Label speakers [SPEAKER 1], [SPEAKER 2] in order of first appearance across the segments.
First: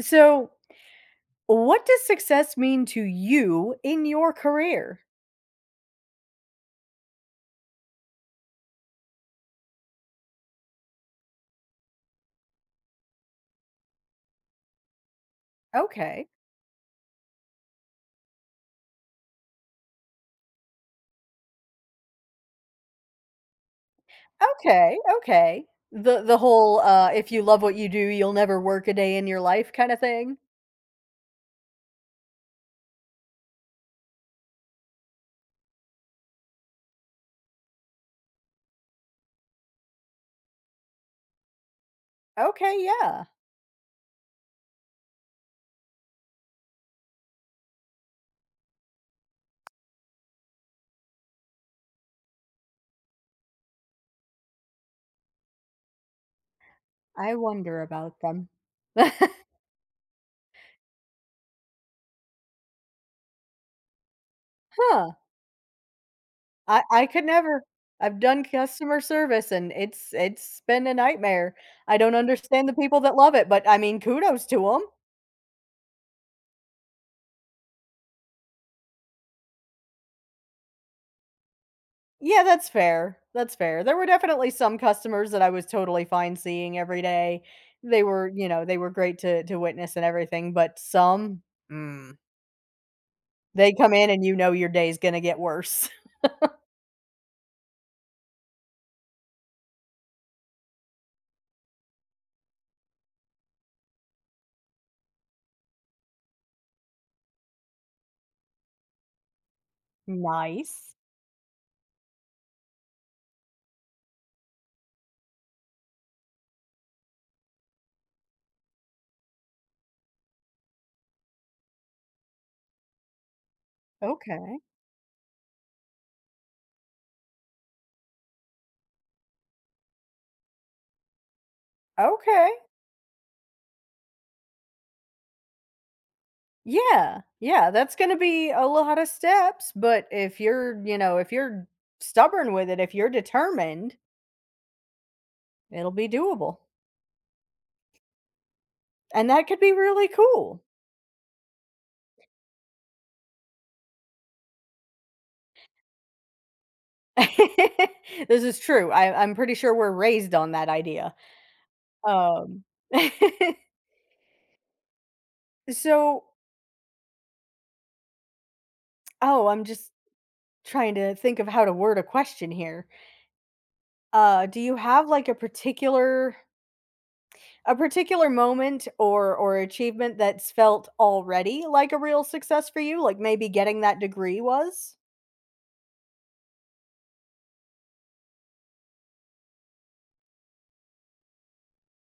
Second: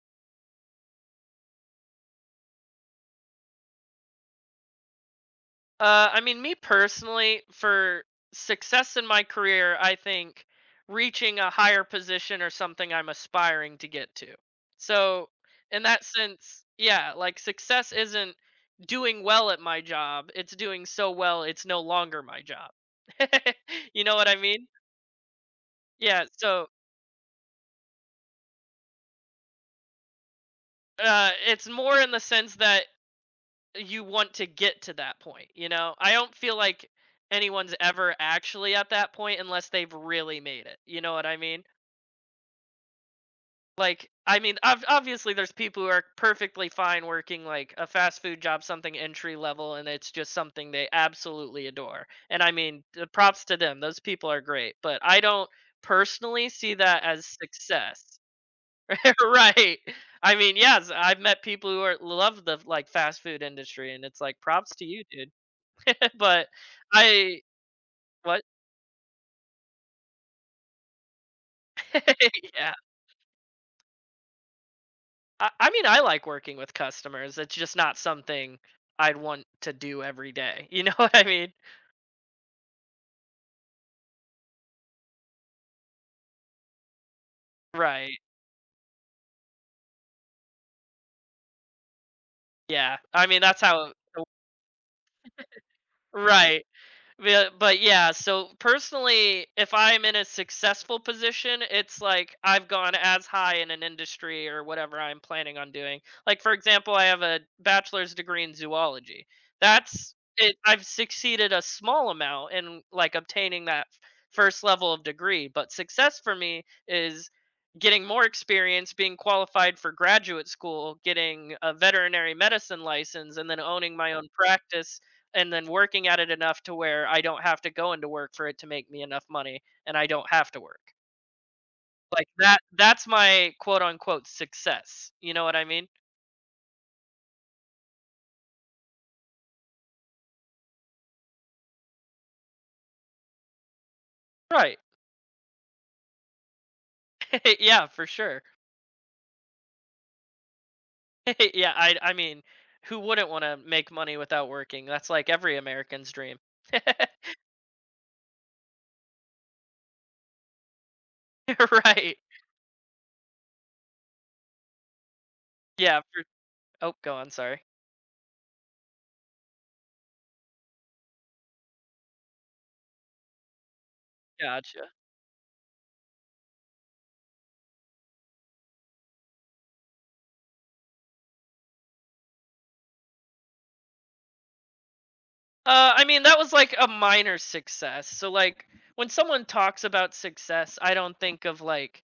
[SPEAKER 1] So, what does success mean to you in your career?
[SPEAKER 2] I mean, me personally, for success in my career, I think reaching a higher position or something I'm aspiring to get to. So, in that
[SPEAKER 1] Okay.
[SPEAKER 2] sense, yeah, like success isn't doing well at my job, it's doing so well, it's no longer my job. You know what I mean?
[SPEAKER 1] Okay. Okay. The
[SPEAKER 2] Yeah,
[SPEAKER 1] the
[SPEAKER 2] so
[SPEAKER 1] whole if you love what you do, you'll never work a day in your life kind of thing.
[SPEAKER 2] it's more in the sense that you want to get to that point, you know? I don't feel like anyone's ever actually at that point unless they've really made it. You know what I mean?
[SPEAKER 1] Okay, yeah.
[SPEAKER 2] Like, I mean, obviously, there's people who are perfectly fine working like a fast food job, something entry level, and it's just something they absolutely adore. And I mean, props to them. Those people are great. But I don't personally see that as
[SPEAKER 1] I wonder about
[SPEAKER 2] success.
[SPEAKER 1] them. Huh.
[SPEAKER 2] Right. I mean, yes, I've met people who are love the like fast food industry, and it's like props to you, dude. But
[SPEAKER 1] I could
[SPEAKER 2] I
[SPEAKER 1] never. I've
[SPEAKER 2] what?
[SPEAKER 1] done customer service and it's been a nightmare. I don't understand the
[SPEAKER 2] Yeah.
[SPEAKER 1] people that love it, but I mean kudos to them.
[SPEAKER 2] I mean, I like working with customers, it's just not something I'd want to do every day, you know what I mean?
[SPEAKER 1] Yeah, that's fair. That's fair. There were definitely some customers that I was totally fine seeing every day. They
[SPEAKER 2] Right.
[SPEAKER 1] were, you know, they were great to witness and everything, but some, mm,
[SPEAKER 2] Yeah. I mean, that's
[SPEAKER 1] they come
[SPEAKER 2] how.
[SPEAKER 1] in and you know your day's gonna get worse.
[SPEAKER 2] Right. Yeah, but yeah, so personally, if I'm in a successful position, it's like I've gone as high in an industry or whatever I'm planning on doing. Like for example, I have a bachelor's degree in zoology. That's it, I've
[SPEAKER 1] Nice.
[SPEAKER 2] succeeded a small amount in like obtaining that first level of degree, but success for me is getting more experience, being qualified for graduate school, getting a veterinary medicine license, and then owning my own
[SPEAKER 1] Okay.
[SPEAKER 2] practice and then working at it enough to where I don't have to go into work for it to make me enough money and I don't have to work. Like
[SPEAKER 1] Okay.
[SPEAKER 2] that's my quote unquote success. You know what I mean?
[SPEAKER 1] Yeah. Yeah. That's going to be a lot of steps. But if you're, you know, if you're stubborn with it, if you're determined,
[SPEAKER 2] Right.
[SPEAKER 1] it'll be doable.
[SPEAKER 2] Yeah, for sure.
[SPEAKER 1] And that could be really cool.
[SPEAKER 2] Yeah, I mean, who wouldn't want to make money without working? That's like every American's dream.
[SPEAKER 1] This is true. I'm pretty sure we're raised on that idea.
[SPEAKER 2] Right.
[SPEAKER 1] Um,
[SPEAKER 2] Yeah, for.
[SPEAKER 1] so
[SPEAKER 2] Oh, go on, sorry.
[SPEAKER 1] oh, I'm just trying to think of how to word a question here. Do you
[SPEAKER 2] Gotcha.
[SPEAKER 1] have, like, a particular moment or achievement that's felt already like a real success for you? Like, maybe getting that degree was?
[SPEAKER 2] I mean, that was like a minor success. So like when someone talks about success, I don't think of like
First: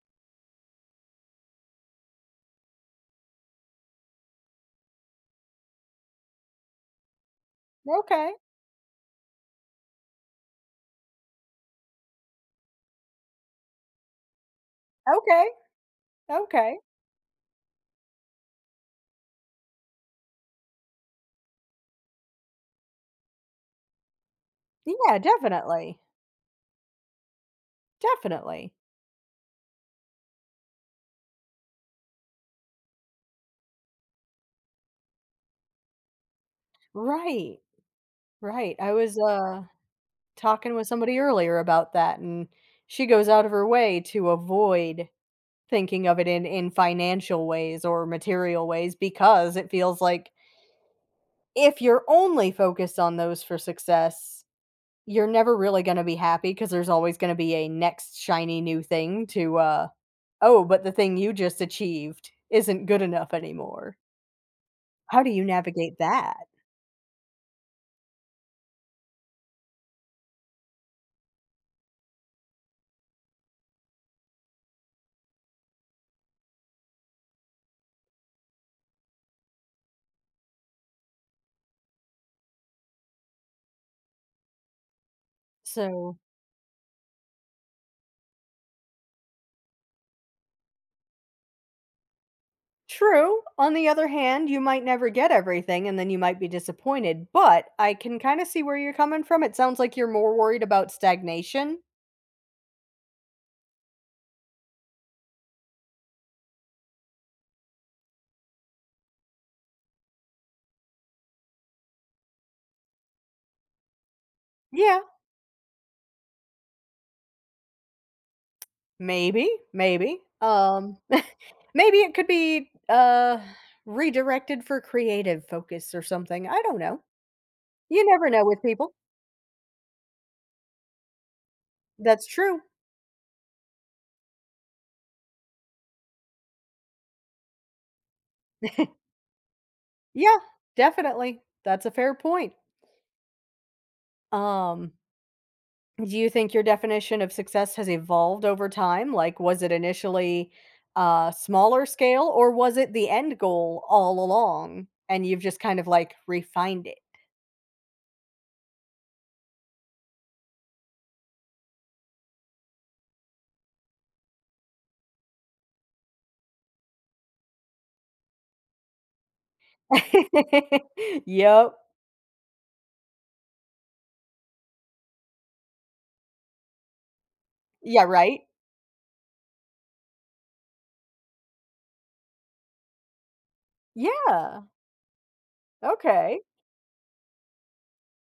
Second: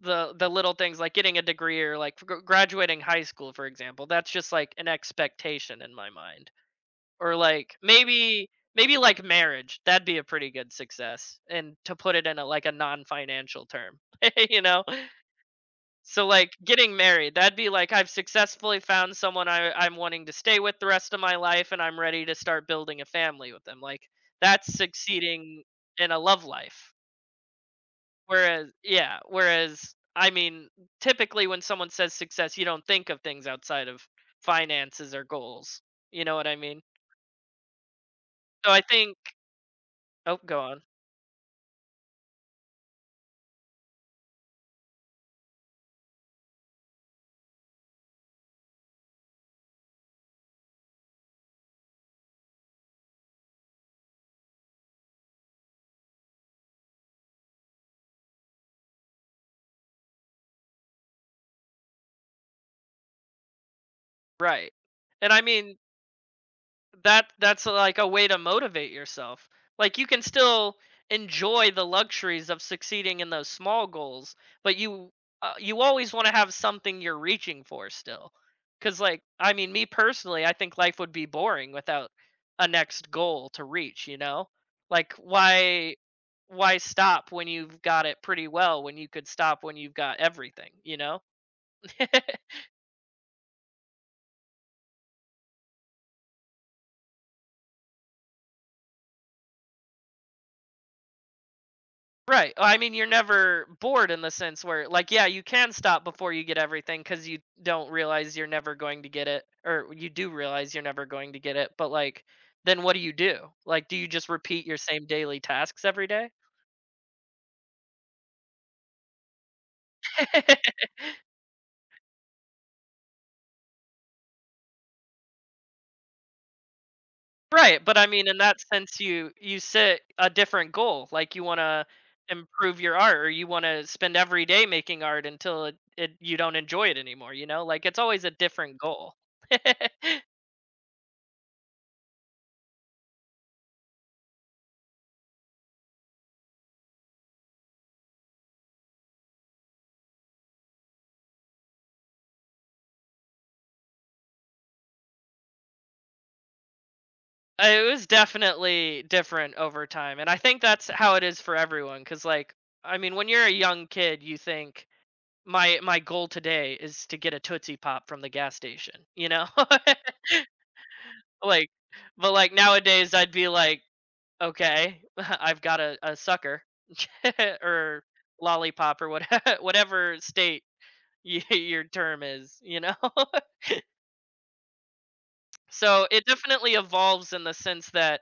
[SPEAKER 2] the little things like getting a degree or like graduating high school for example, that's just like an expectation in my mind, or like
[SPEAKER 1] Okay,
[SPEAKER 2] maybe like marriage, that'd be a pretty good success, and to put it in a like a non-financial term, you know,
[SPEAKER 1] okay,
[SPEAKER 2] so like
[SPEAKER 1] okay.
[SPEAKER 2] getting married, that'd be like I've successfully found someone I'm wanting to stay with the rest of my life and I'm ready to start building a family with them, like that's
[SPEAKER 1] Yeah,
[SPEAKER 2] succeeding
[SPEAKER 1] definitely,
[SPEAKER 2] in a love life. Whereas
[SPEAKER 1] definitely.
[SPEAKER 2] yeah, whereas I mean, typically when someone says success, you don't think of things outside of finances or goals. You know what I mean?
[SPEAKER 1] Right,
[SPEAKER 2] So
[SPEAKER 1] right.
[SPEAKER 2] I
[SPEAKER 1] I
[SPEAKER 2] think,
[SPEAKER 1] was,
[SPEAKER 2] oh, go
[SPEAKER 1] talking
[SPEAKER 2] on.
[SPEAKER 1] with somebody earlier about that, and she goes out of her way to avoid thinking of it in financial ways or material ways because it feels like if you're only focused on those for success, you're never really going to be happy because there's always going to be a next shiny new thing to oh, but the thing you just achieved isn't good enough anymore.
[SPEAKER 2] Right.
[SPEAKER 1] How do
[SPEAKER 2] And I
[SPEAKER 1] you
[SPEAKER 2] mean
[SPEAKER 1] navigate that?
[SPEAKER 2] that's like a way to motivate yourself. Like you can still enjoy the luxuries of succeeding in those small goals, but you you always want to have something you're reaching for still. Cuz like I mean me personally, I think life would be boring without a next goal to reach, you know? Like
[SPEAKER 1] So
[SPEAKER 2] why stop when you've got it pretty well when you could stop when you've got everything, you know?
[SPEAKER 1] true. On the other hand, you might never get everything and then you might be disappointed, but I can kind of see where you're coming from. It sounds like you're more worried about stagnation.
[SPEAKER 2] Right. Well, I mean, you're never bored in the sense where, like, yeah, you can stop before you get everything because you don't realize you're never going to get it, or you do realize you're never going to get it. But, like, then what do you do? Like, do you just repeat your
[SPEAKER 1] Yeah,
[SPEAKER 2] same daily tasks every day?
[SPEAKER 1] maybe, maybe. Maybe it could be redirected for creative focus or something. I don't know.
[SPEAKER 2] Right. But I
[SPEAKER 1] You
[SPEAKER 2] mean,
[SPEAKER 1] never
[SPEAKER 2] in
[SPEAKER 1] know
[SPEAKER 2] that
[SPEAKER 1] with people.
[SPEAKER 2] sense, you set a different goal. Like, you want to
[SPEAKER 1] That's true.
[SPEAKER 2] improve your art, or you want to spend every day making art until it you don't enjoy it anymore. You know, like it's always a different goal.
[SPEAKER 1] Yeah, definitely. That's a fair point. Um Do you think your definition of success has evolved over time? Like, was it initially a smaller scale or was it the end goal all along and you've just kind of like refined
[SPEAKER 2] It was definitely different over time. And I think that's how it is for everyone cuz like I mean when you're a young kid you think my goal today is to get a Tootsie Pop from the gas station, you know?
[SPEAKER 1] it?
[SPEAKER 2] Like,
[SPEAKER 1] Yep.
[SPEAKER 2] but like nowadays I'd be like okay, I've got a sucker or
[SPEAKER 1] Yeah, right?
[SPEAKER 2] lollipop or whatever whatever state your term is, you know?
[SPEAKER 1] Yeah.
[SPEAKER 2] So it
[SPEAKER 1] Okay.
[SPEAKER 2] definitely evolves in the sense that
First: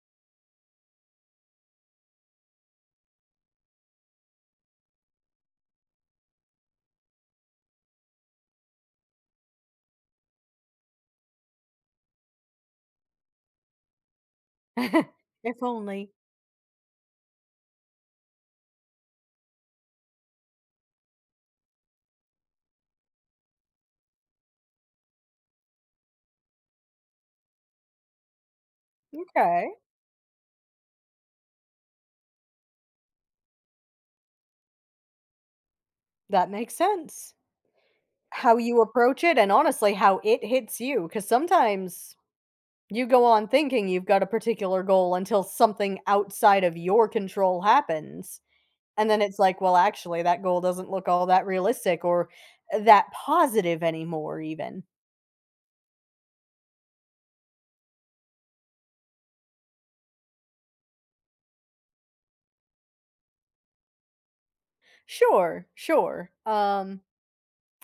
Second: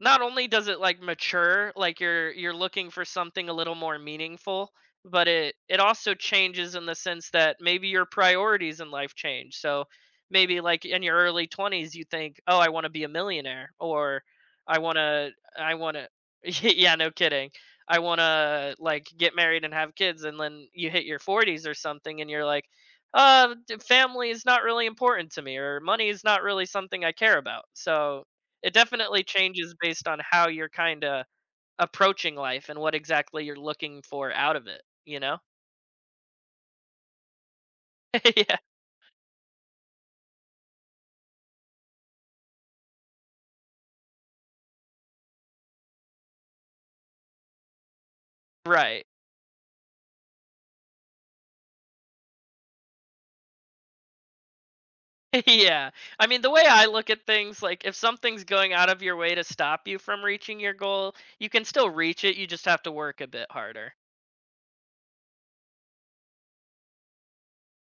[SPEAKER 2] not only does it like mature, like you're looking for something a little more meaningful, but it also changes in the sense that maybe your priorities in life change. So maybe like in your early 20s you think, "Oh, I want to be a millionaire," or "I want to
[SPEAKER 1] If
[SPEAKER 2] I want to
[SPEAKER 1] only.
[SPEAKER 2] yeah, no kidding. I want to like get married and have kids." And then you hit your 40s or something and you're like, family is not really important to me, or money is not really something I care about." So it definitely
[SPEAKER 1] Okay.
[SPEAKER 2] changes based on how you're kinda approaching life and what exactly you're looking for out of it, you know?
[SPEAKER 1] That makes sense. How
[SPEAKER 2] Yeah,
[SPEAKER 1] you approach it and honestly how it hits you. Because sometimes you go on thinking you've got a particular goal until something outside of your control happens.
[SPEAKER 2] right.
[SPEAKER 1] And then it's like, well, actually, that goal doesn't look all that realistic or that positive anymore even.
[SPEAKER 2] Yeah. I mean, the way I look at things, like, if something's going out of your way to stop you from reaching your goal, you can still reach it, you just have to work a bit harder.
[SPEAKER 1] Sure, sure.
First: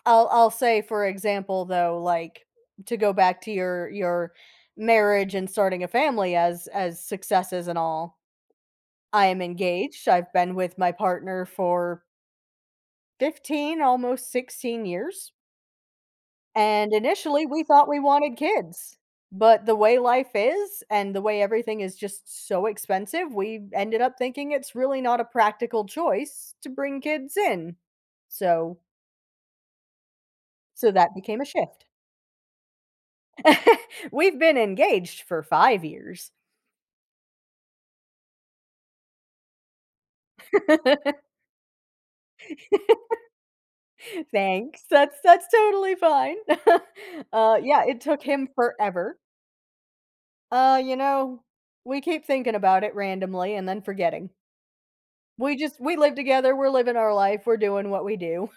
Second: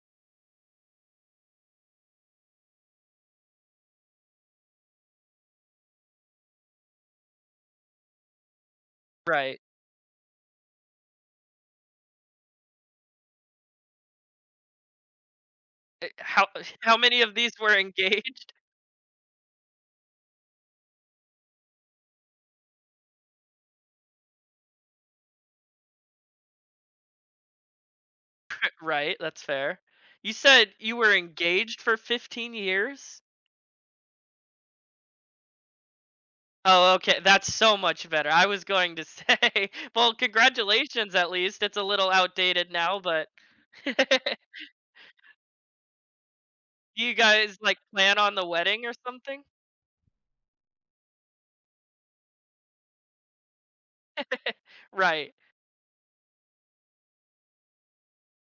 [SPEAKER 1] I'll say for example though, like to go back to your marriage and starting a family as successes and all. I am
[SPEAKER 2] Right.
[SPEAKER 1] engaged. I've been with my partner for 15, almost 16 years.
[SPEAKER 2] Eh, how
[SPEAKER 1] And
[SPEAKER 2] how many of
[SPEAKER 1] initially,
[SPEAKER 2] these
[SPEAKER 1] we
[SPEAKER 2] were
[SPEAKER 1] thought we wanted
[SPEAKER 2] engaged?
[SPEAKER 1] kids, but the way life is and the way everything is just so expensive, we ended up thinking it's really not a practical choice to bring kids in. So,
[SPEAKER 2] Right, that's fair. You said
[SPEAKER 1] so
[SPEAKER 2] you were
[SPEAKER 1] that became a
[SPEAKER 2] engaged
[SPEAKER 1] shift.
[SPEAKER 2] for 15 years?
[SPEAKER 1] We've been engaged for 5 years.
[SPEAKER 2] Oh, okay, that's so much better. I was going to say, well, congratulations at least. It's a little outdated now, but do
[SPEAKER 1] Thanks. That's totally fine.
[SPEAKER 2] you guys, like,
[SPEAKER 1] Yeah, it
[SPEAKER 2] plan
[SPEAKER 1] took
[SPEAKER 2] on the
[SPEAKER 1] him
[SPEAKER 2] wedding or
[SPEAKER 1] forever.
[SPEAKER 2] something?
[SPEAKER 1] You know, we keep thinking about it randomly and then forgetting.
[SPEAKER 2] Right.
[SPEAKER 1] We just we live together, we're living our life, we're doing what we do.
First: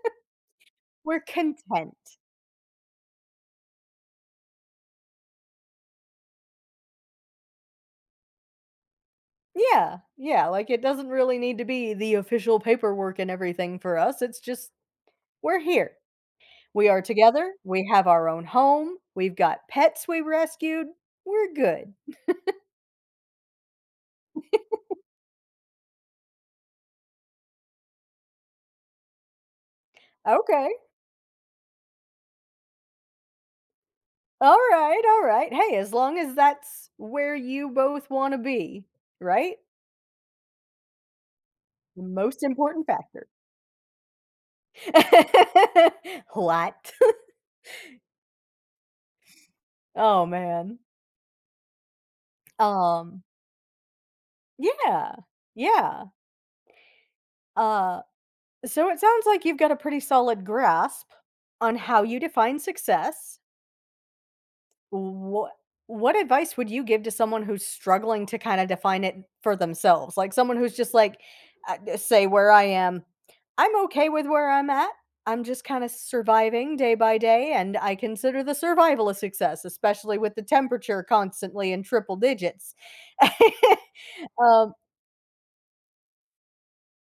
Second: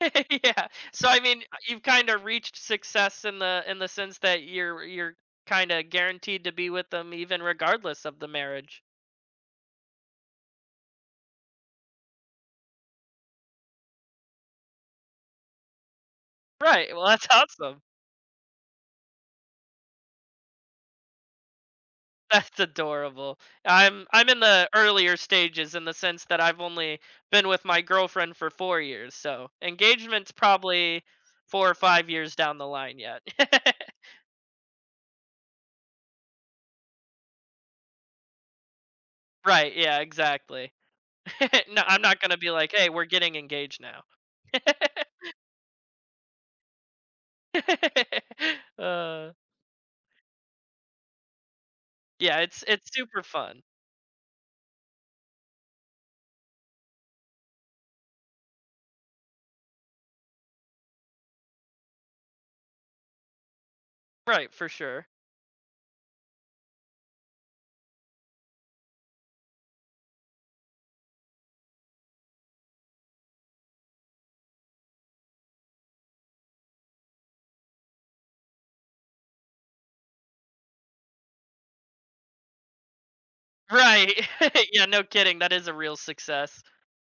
[SPEAKER 2] Yeah. So,
[SPEAKER 1] We're
[SPEAKER 2] I mean, you've
[SPEAKER 1] content.
[SPEAKER 2] kinda reached success in the sense that you're kinda guaranteed to be with them even regardless of the marriage.
[SPEAKER 1] Yeah, yeah, like, it doesn't really need to be the official paperwork and everything for us, it's just we're here. We
[SPEAKER 2] Right,
[SPEAKER 1] are
[SPEAKER 2] well, that's
[SPEAKER 1] together,
[SPEAKER 2] awesome.
[SPEAKER 1] we have our own home, we've got pets we rescued, we're good.
[SPEAKER 2] That's adorable. I'm in the earlier stages in the sense that I've only been with my girlfriend for 4 years, so engagement's
[SPEAKER 1] Okay.
[SPEAKER 2] probably 4 or 5 years down the line yet.
[SPEAKER 1] Alright, alright. Hey, as long as that's where you both wanna be, right?
[SPEAKER 2] Right, yeah, exactly. No,
[SPEAKER 1] The
[SPEAKER 2] I'm not gonna
[SPEAKER 1] most
[SPEAKER 2] be like,
[SPEAKER 1] important
[SPEAKER 2] "Hey, we're
[SPEAKER 1] factor.
[SPEAKER 2] getting engaged now."
[SPEAKER 1] What?
[SPEAKER 2] Uh,
[SPEAKER 1] Oh, man.
[SPEAKER 2] yeah, it's
[SPEAKER 1] Um,
[SPEAKER 2] super fun.
[SPEAKER 1] yeah, yeah, uh so it sounds like you've got a pretty solid grasp on how you define success.
[SPEAKER 2] Right, for sure.
[SPEAKER 1] What advice would you give to someone who's struggling to kind of define it for themselves? Like someone who's just like say where I am, I'm okay with where I'm at. I'm just kind of surviving day by day and I consider the survival a success, especially with the temperature constantly in triple digits.
[SPEAKER 2] Right.
[SPEAKER 1] um,
[SPEAKER 2] Yeah, no kidding, that is a real success.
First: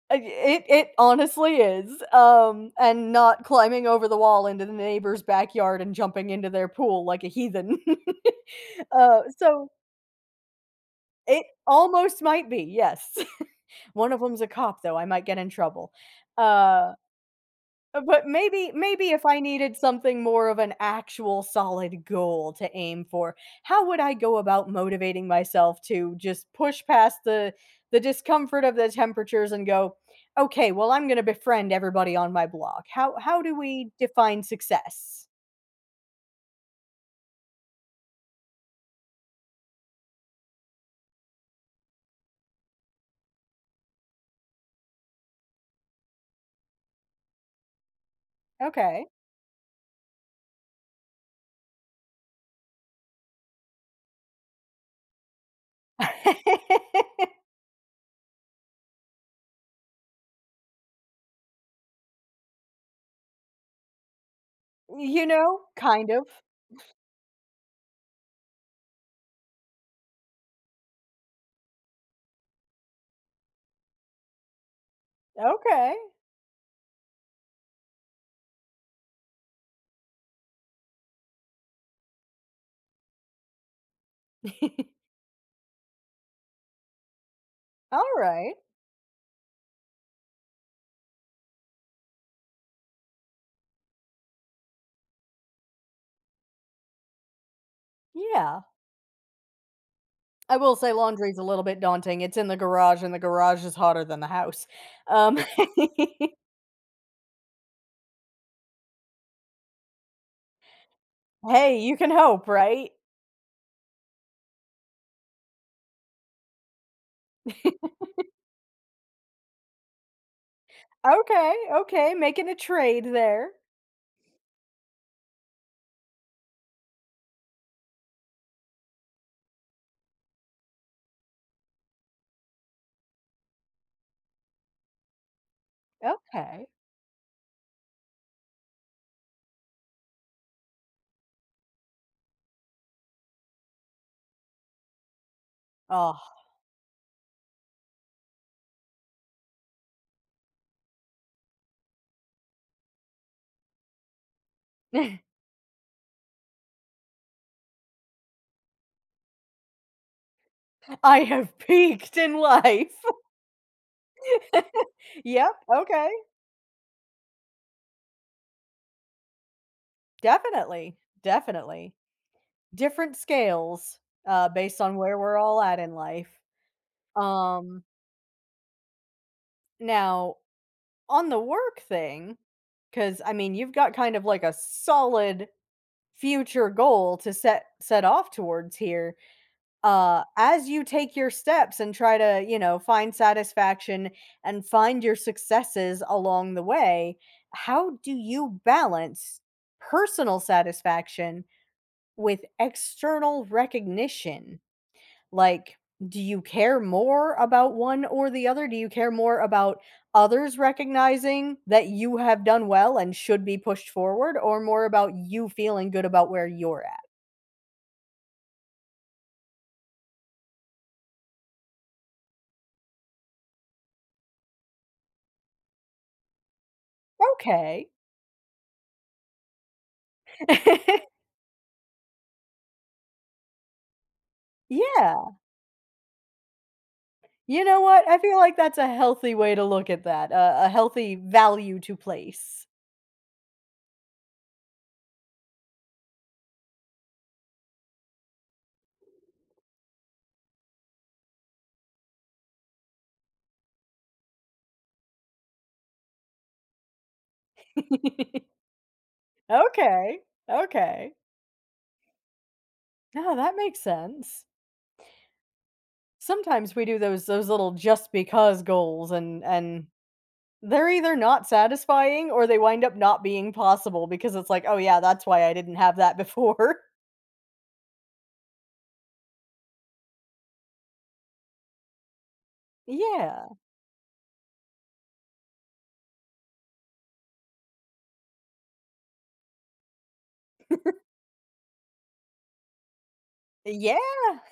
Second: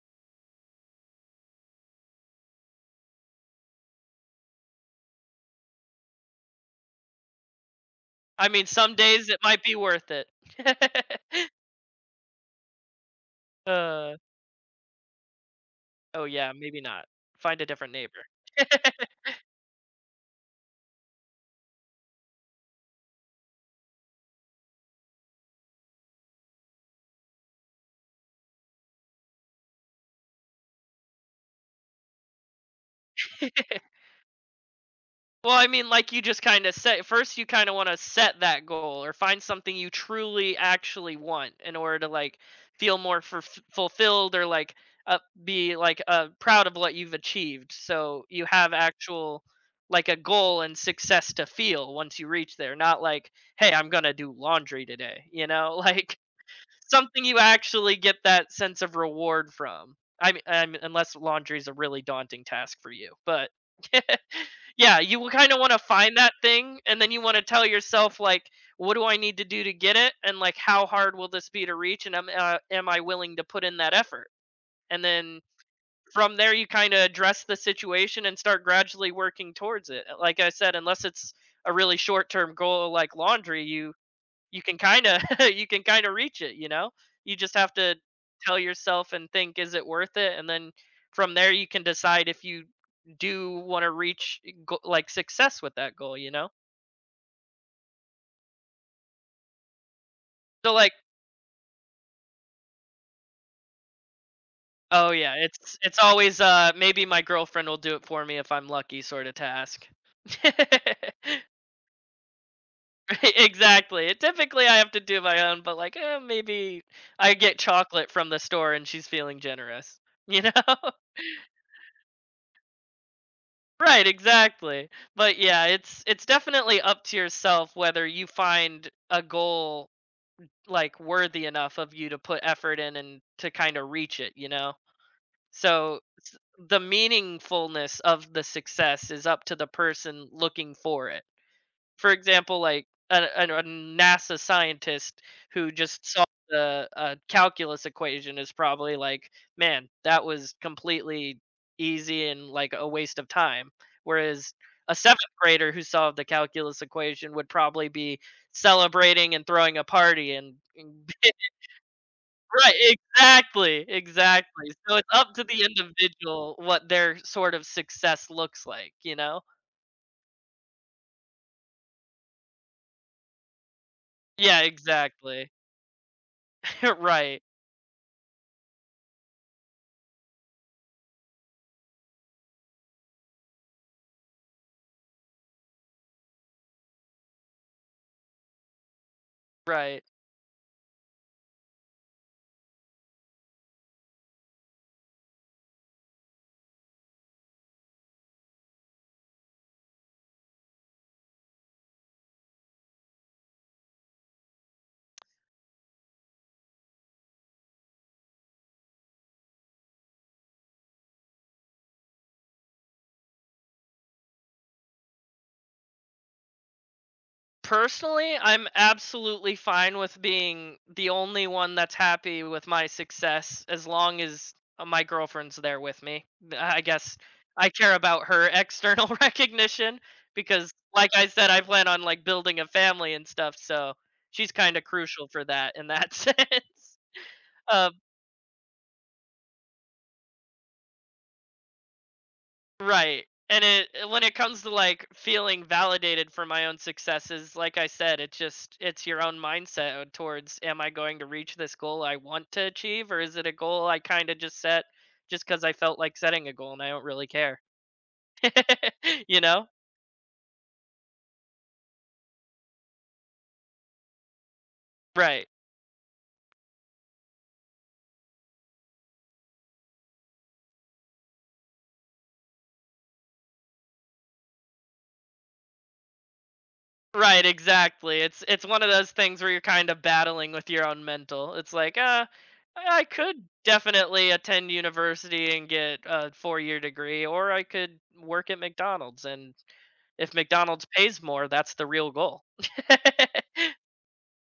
[SPEAKER 1] It it honestly is, and not climbing over the wall into the neighbor's backyard and jumping into their pool like a heathen.
[SPEAKER 2] I mean, some days it might
[SPEAKER 1] So
[SPEAKER 2] be worth it.
[SPEAKER 1] it almost might be, yes. One
[SPEAKER 2] Uh,
[SPEAKER 1] of them's a cop, though, I might get in trouble.
[SPEAKER 2] oh, yeah, maybe
[SPEAKER 1] Uh
[SPEAKER 2] not. Find a different
[SPEAKER 1] But
[SPEAKER 2] neighbor.
[SPEAKER 1] maybe if I needed something more of an actual solid goal to aim for, how would I go about motivating myself to just push past the discomfort of the temperatures and go, "Okay, well I'm going to befriend everybody on my block." How do we define success?
[SPEAKER 2] Well, I mean, like, you just kinda set, first you kinda wanna set that goal or find something you truly actually want in order to, like, feel more for fulfilled or, like, uh, be, like, proud of what you've achieved, so you have
[SPEAKER 1] Okay.
[SPEAKER 2] actual like, a goal and success to feel once you reach there, not like, "Hey, I'm gonna do laundry today," you know? Like something you actually get that sense of reward from. I mean unless laundry is a really daunting task for you, but yeah,
[SPEAKER 1] You
[SPEAKER 2] you kind of
[SPEAKER 1] know,
[SPEAKER 2] want to
[SPEAKER 1] kind
[SPEAKER 2] find
[SPEAKER 1] of.
[SPEAKER 2] that thing, and then you want to tell yourself like, what do I need to do to get it, and like, how hard will this be to reach, and am I willing to put in that effort? And then
[SPEAKER 1] Okay.
[SPEAKER 2] from there, you kind of address the situation and start gradually working towards it. Like I said, unless it's a really short term goal like laundry, you can kind of you can kind of reach it, you know? You just have to
[SPEAKER 1] All right.
[SPEAKER 2] tell yourself and think is it worth it, and then from there you can decide if you do want to reach like success with that goal, you know?
[SPEAKER 1] Yeah. I
[SPEAKER 2] So
[SPEAKER 1] will say
[SPEAKER 2] like
[SPEAKER 1] laundry's a little bit daunting. It's in the garage, and the garage is hotter than the house.
[SPEAKER 2] oh yeah,
[SPEAKER 1] Um,
[SPEAKER 2] it's always maybe my girlfriend will do it for me if I'm lucky sort of task.
[SPEAKER 1] hey, you can hope, right?
[SPEAKER 2] Right, exactly. Typically I have to do my own, but like maybe I get chocolate from the store and she's feeling generous, you know?
[SPEAKER 1] Okay, okay, making a trade there.
[SPEAKER 2] Right, exactly. But yeah, it's definitely up to yourself whether you find a goal like worthy enough of you to put effort in and to kind of reach it, you know. So
[SPEAKER 1] Okay.
[SPEAKER 2] the meaningfulness of the success is up to the person looking for it, for example, like a NASA scientist who just
[SPEAKER 1] Oh,
[SPEAKER 2] solved the calculus equation is probably like, man, that was completely easy and like a waste of time. Whereas a seventh grader who solved the calculus equation would probably be celebrating and throwing a party and
[SPEAKER 1] I have peaked in
[SPEAKER 2] right,
[SPEAKER 1] life.
[SPEAKER 2] exactly, exactly, so it's up to
[SPEAKER 1] Yep,
[SPEAKER 2] the
[SPEAKER 1] okay.
[SPEAKER 2] individual what their sort of success looks like, you know.
[SPEAKER 1] Definitely, definitely. Different scales,
[SPEAKER 2] Yeah,
[SPEAKER 1] based on where we're
[SPEAKER 2] exactly.
[SPEAKER 1] all at in life.
[SPEAKER 2] Right,
[SPEAKER 1] Um, now on the work thing, because I mean, you've got kind of like a solid future goal to set off towards here
[SPEAKER 2] right.
[SPEAKER 1] as you take your steps and try to you know find satisfaction and find your successes along the way, how do you balance personal satisfaction with external recognition, like do you care more about one or the other? Do you care more about others recognizing that you have done well and should be pushed forward or more about you feeling good about where you're at?
[SPEAKER 2] Personally, I'm absolutely fine with being the only one that's happy with my success, as long as my girlfriend's there with me. I guess I
[SPEAKER 1] Okay.
[SPEAKER 2] care about her external recognition because like I said I plan on like building a family and stuff, so she's kind of crucial
[SPEAKER 1] Yeah.
[SPEAKER 2] for that in that sense.
[SPEAKER 1] You know
[SPEAKER 2] Um,
[SPEAKER 1] what? I feel like that's a healthy way to look at that, a healthy value to place.
[SPEAKER 2] Right. And it when it comes to like feeling validated for my own successes, like I said, it's just it's your own mindset towards am I going to reach this goal I want to achieve, or is it a goal I kind of just set just cuz I felt like setting a goal and I don't really care. You know?
[SPEAKER 1] Okay. Okay. No, that makes sense.
[SPEAKER 2] Right.
[SPEAKER 1] Sometimes we do those little just because goals and they're either not satisfying or they wind up not being possible because it's like, "Oh yeah, that's why I didn't have that before."
[SPEAKER 2] Right, exactly. It's one of those things where you're kind of battling with your own mental. It's like, I could
[SPEAKER 1] Yeah.
[SPEAKER 2] definitely attend university and get a 4 year degree, or I could work at McDonald's and if McDonald's pays more, that's the real goal. uh,
[SPEAKER 1] Yeah.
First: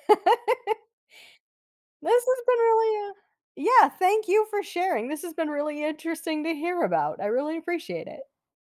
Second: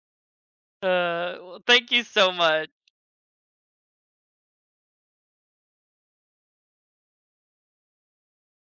[SPEAKER 2] well, thank you
[SPEAKER 1] This
[SPEAKER 2] so
[SPEAKER 1] has been
[SPEAKER 2] much.
[SPEAKER 1] really, yeah, thank you for sharing. This has been really interesting to hear about. I really appreciate it.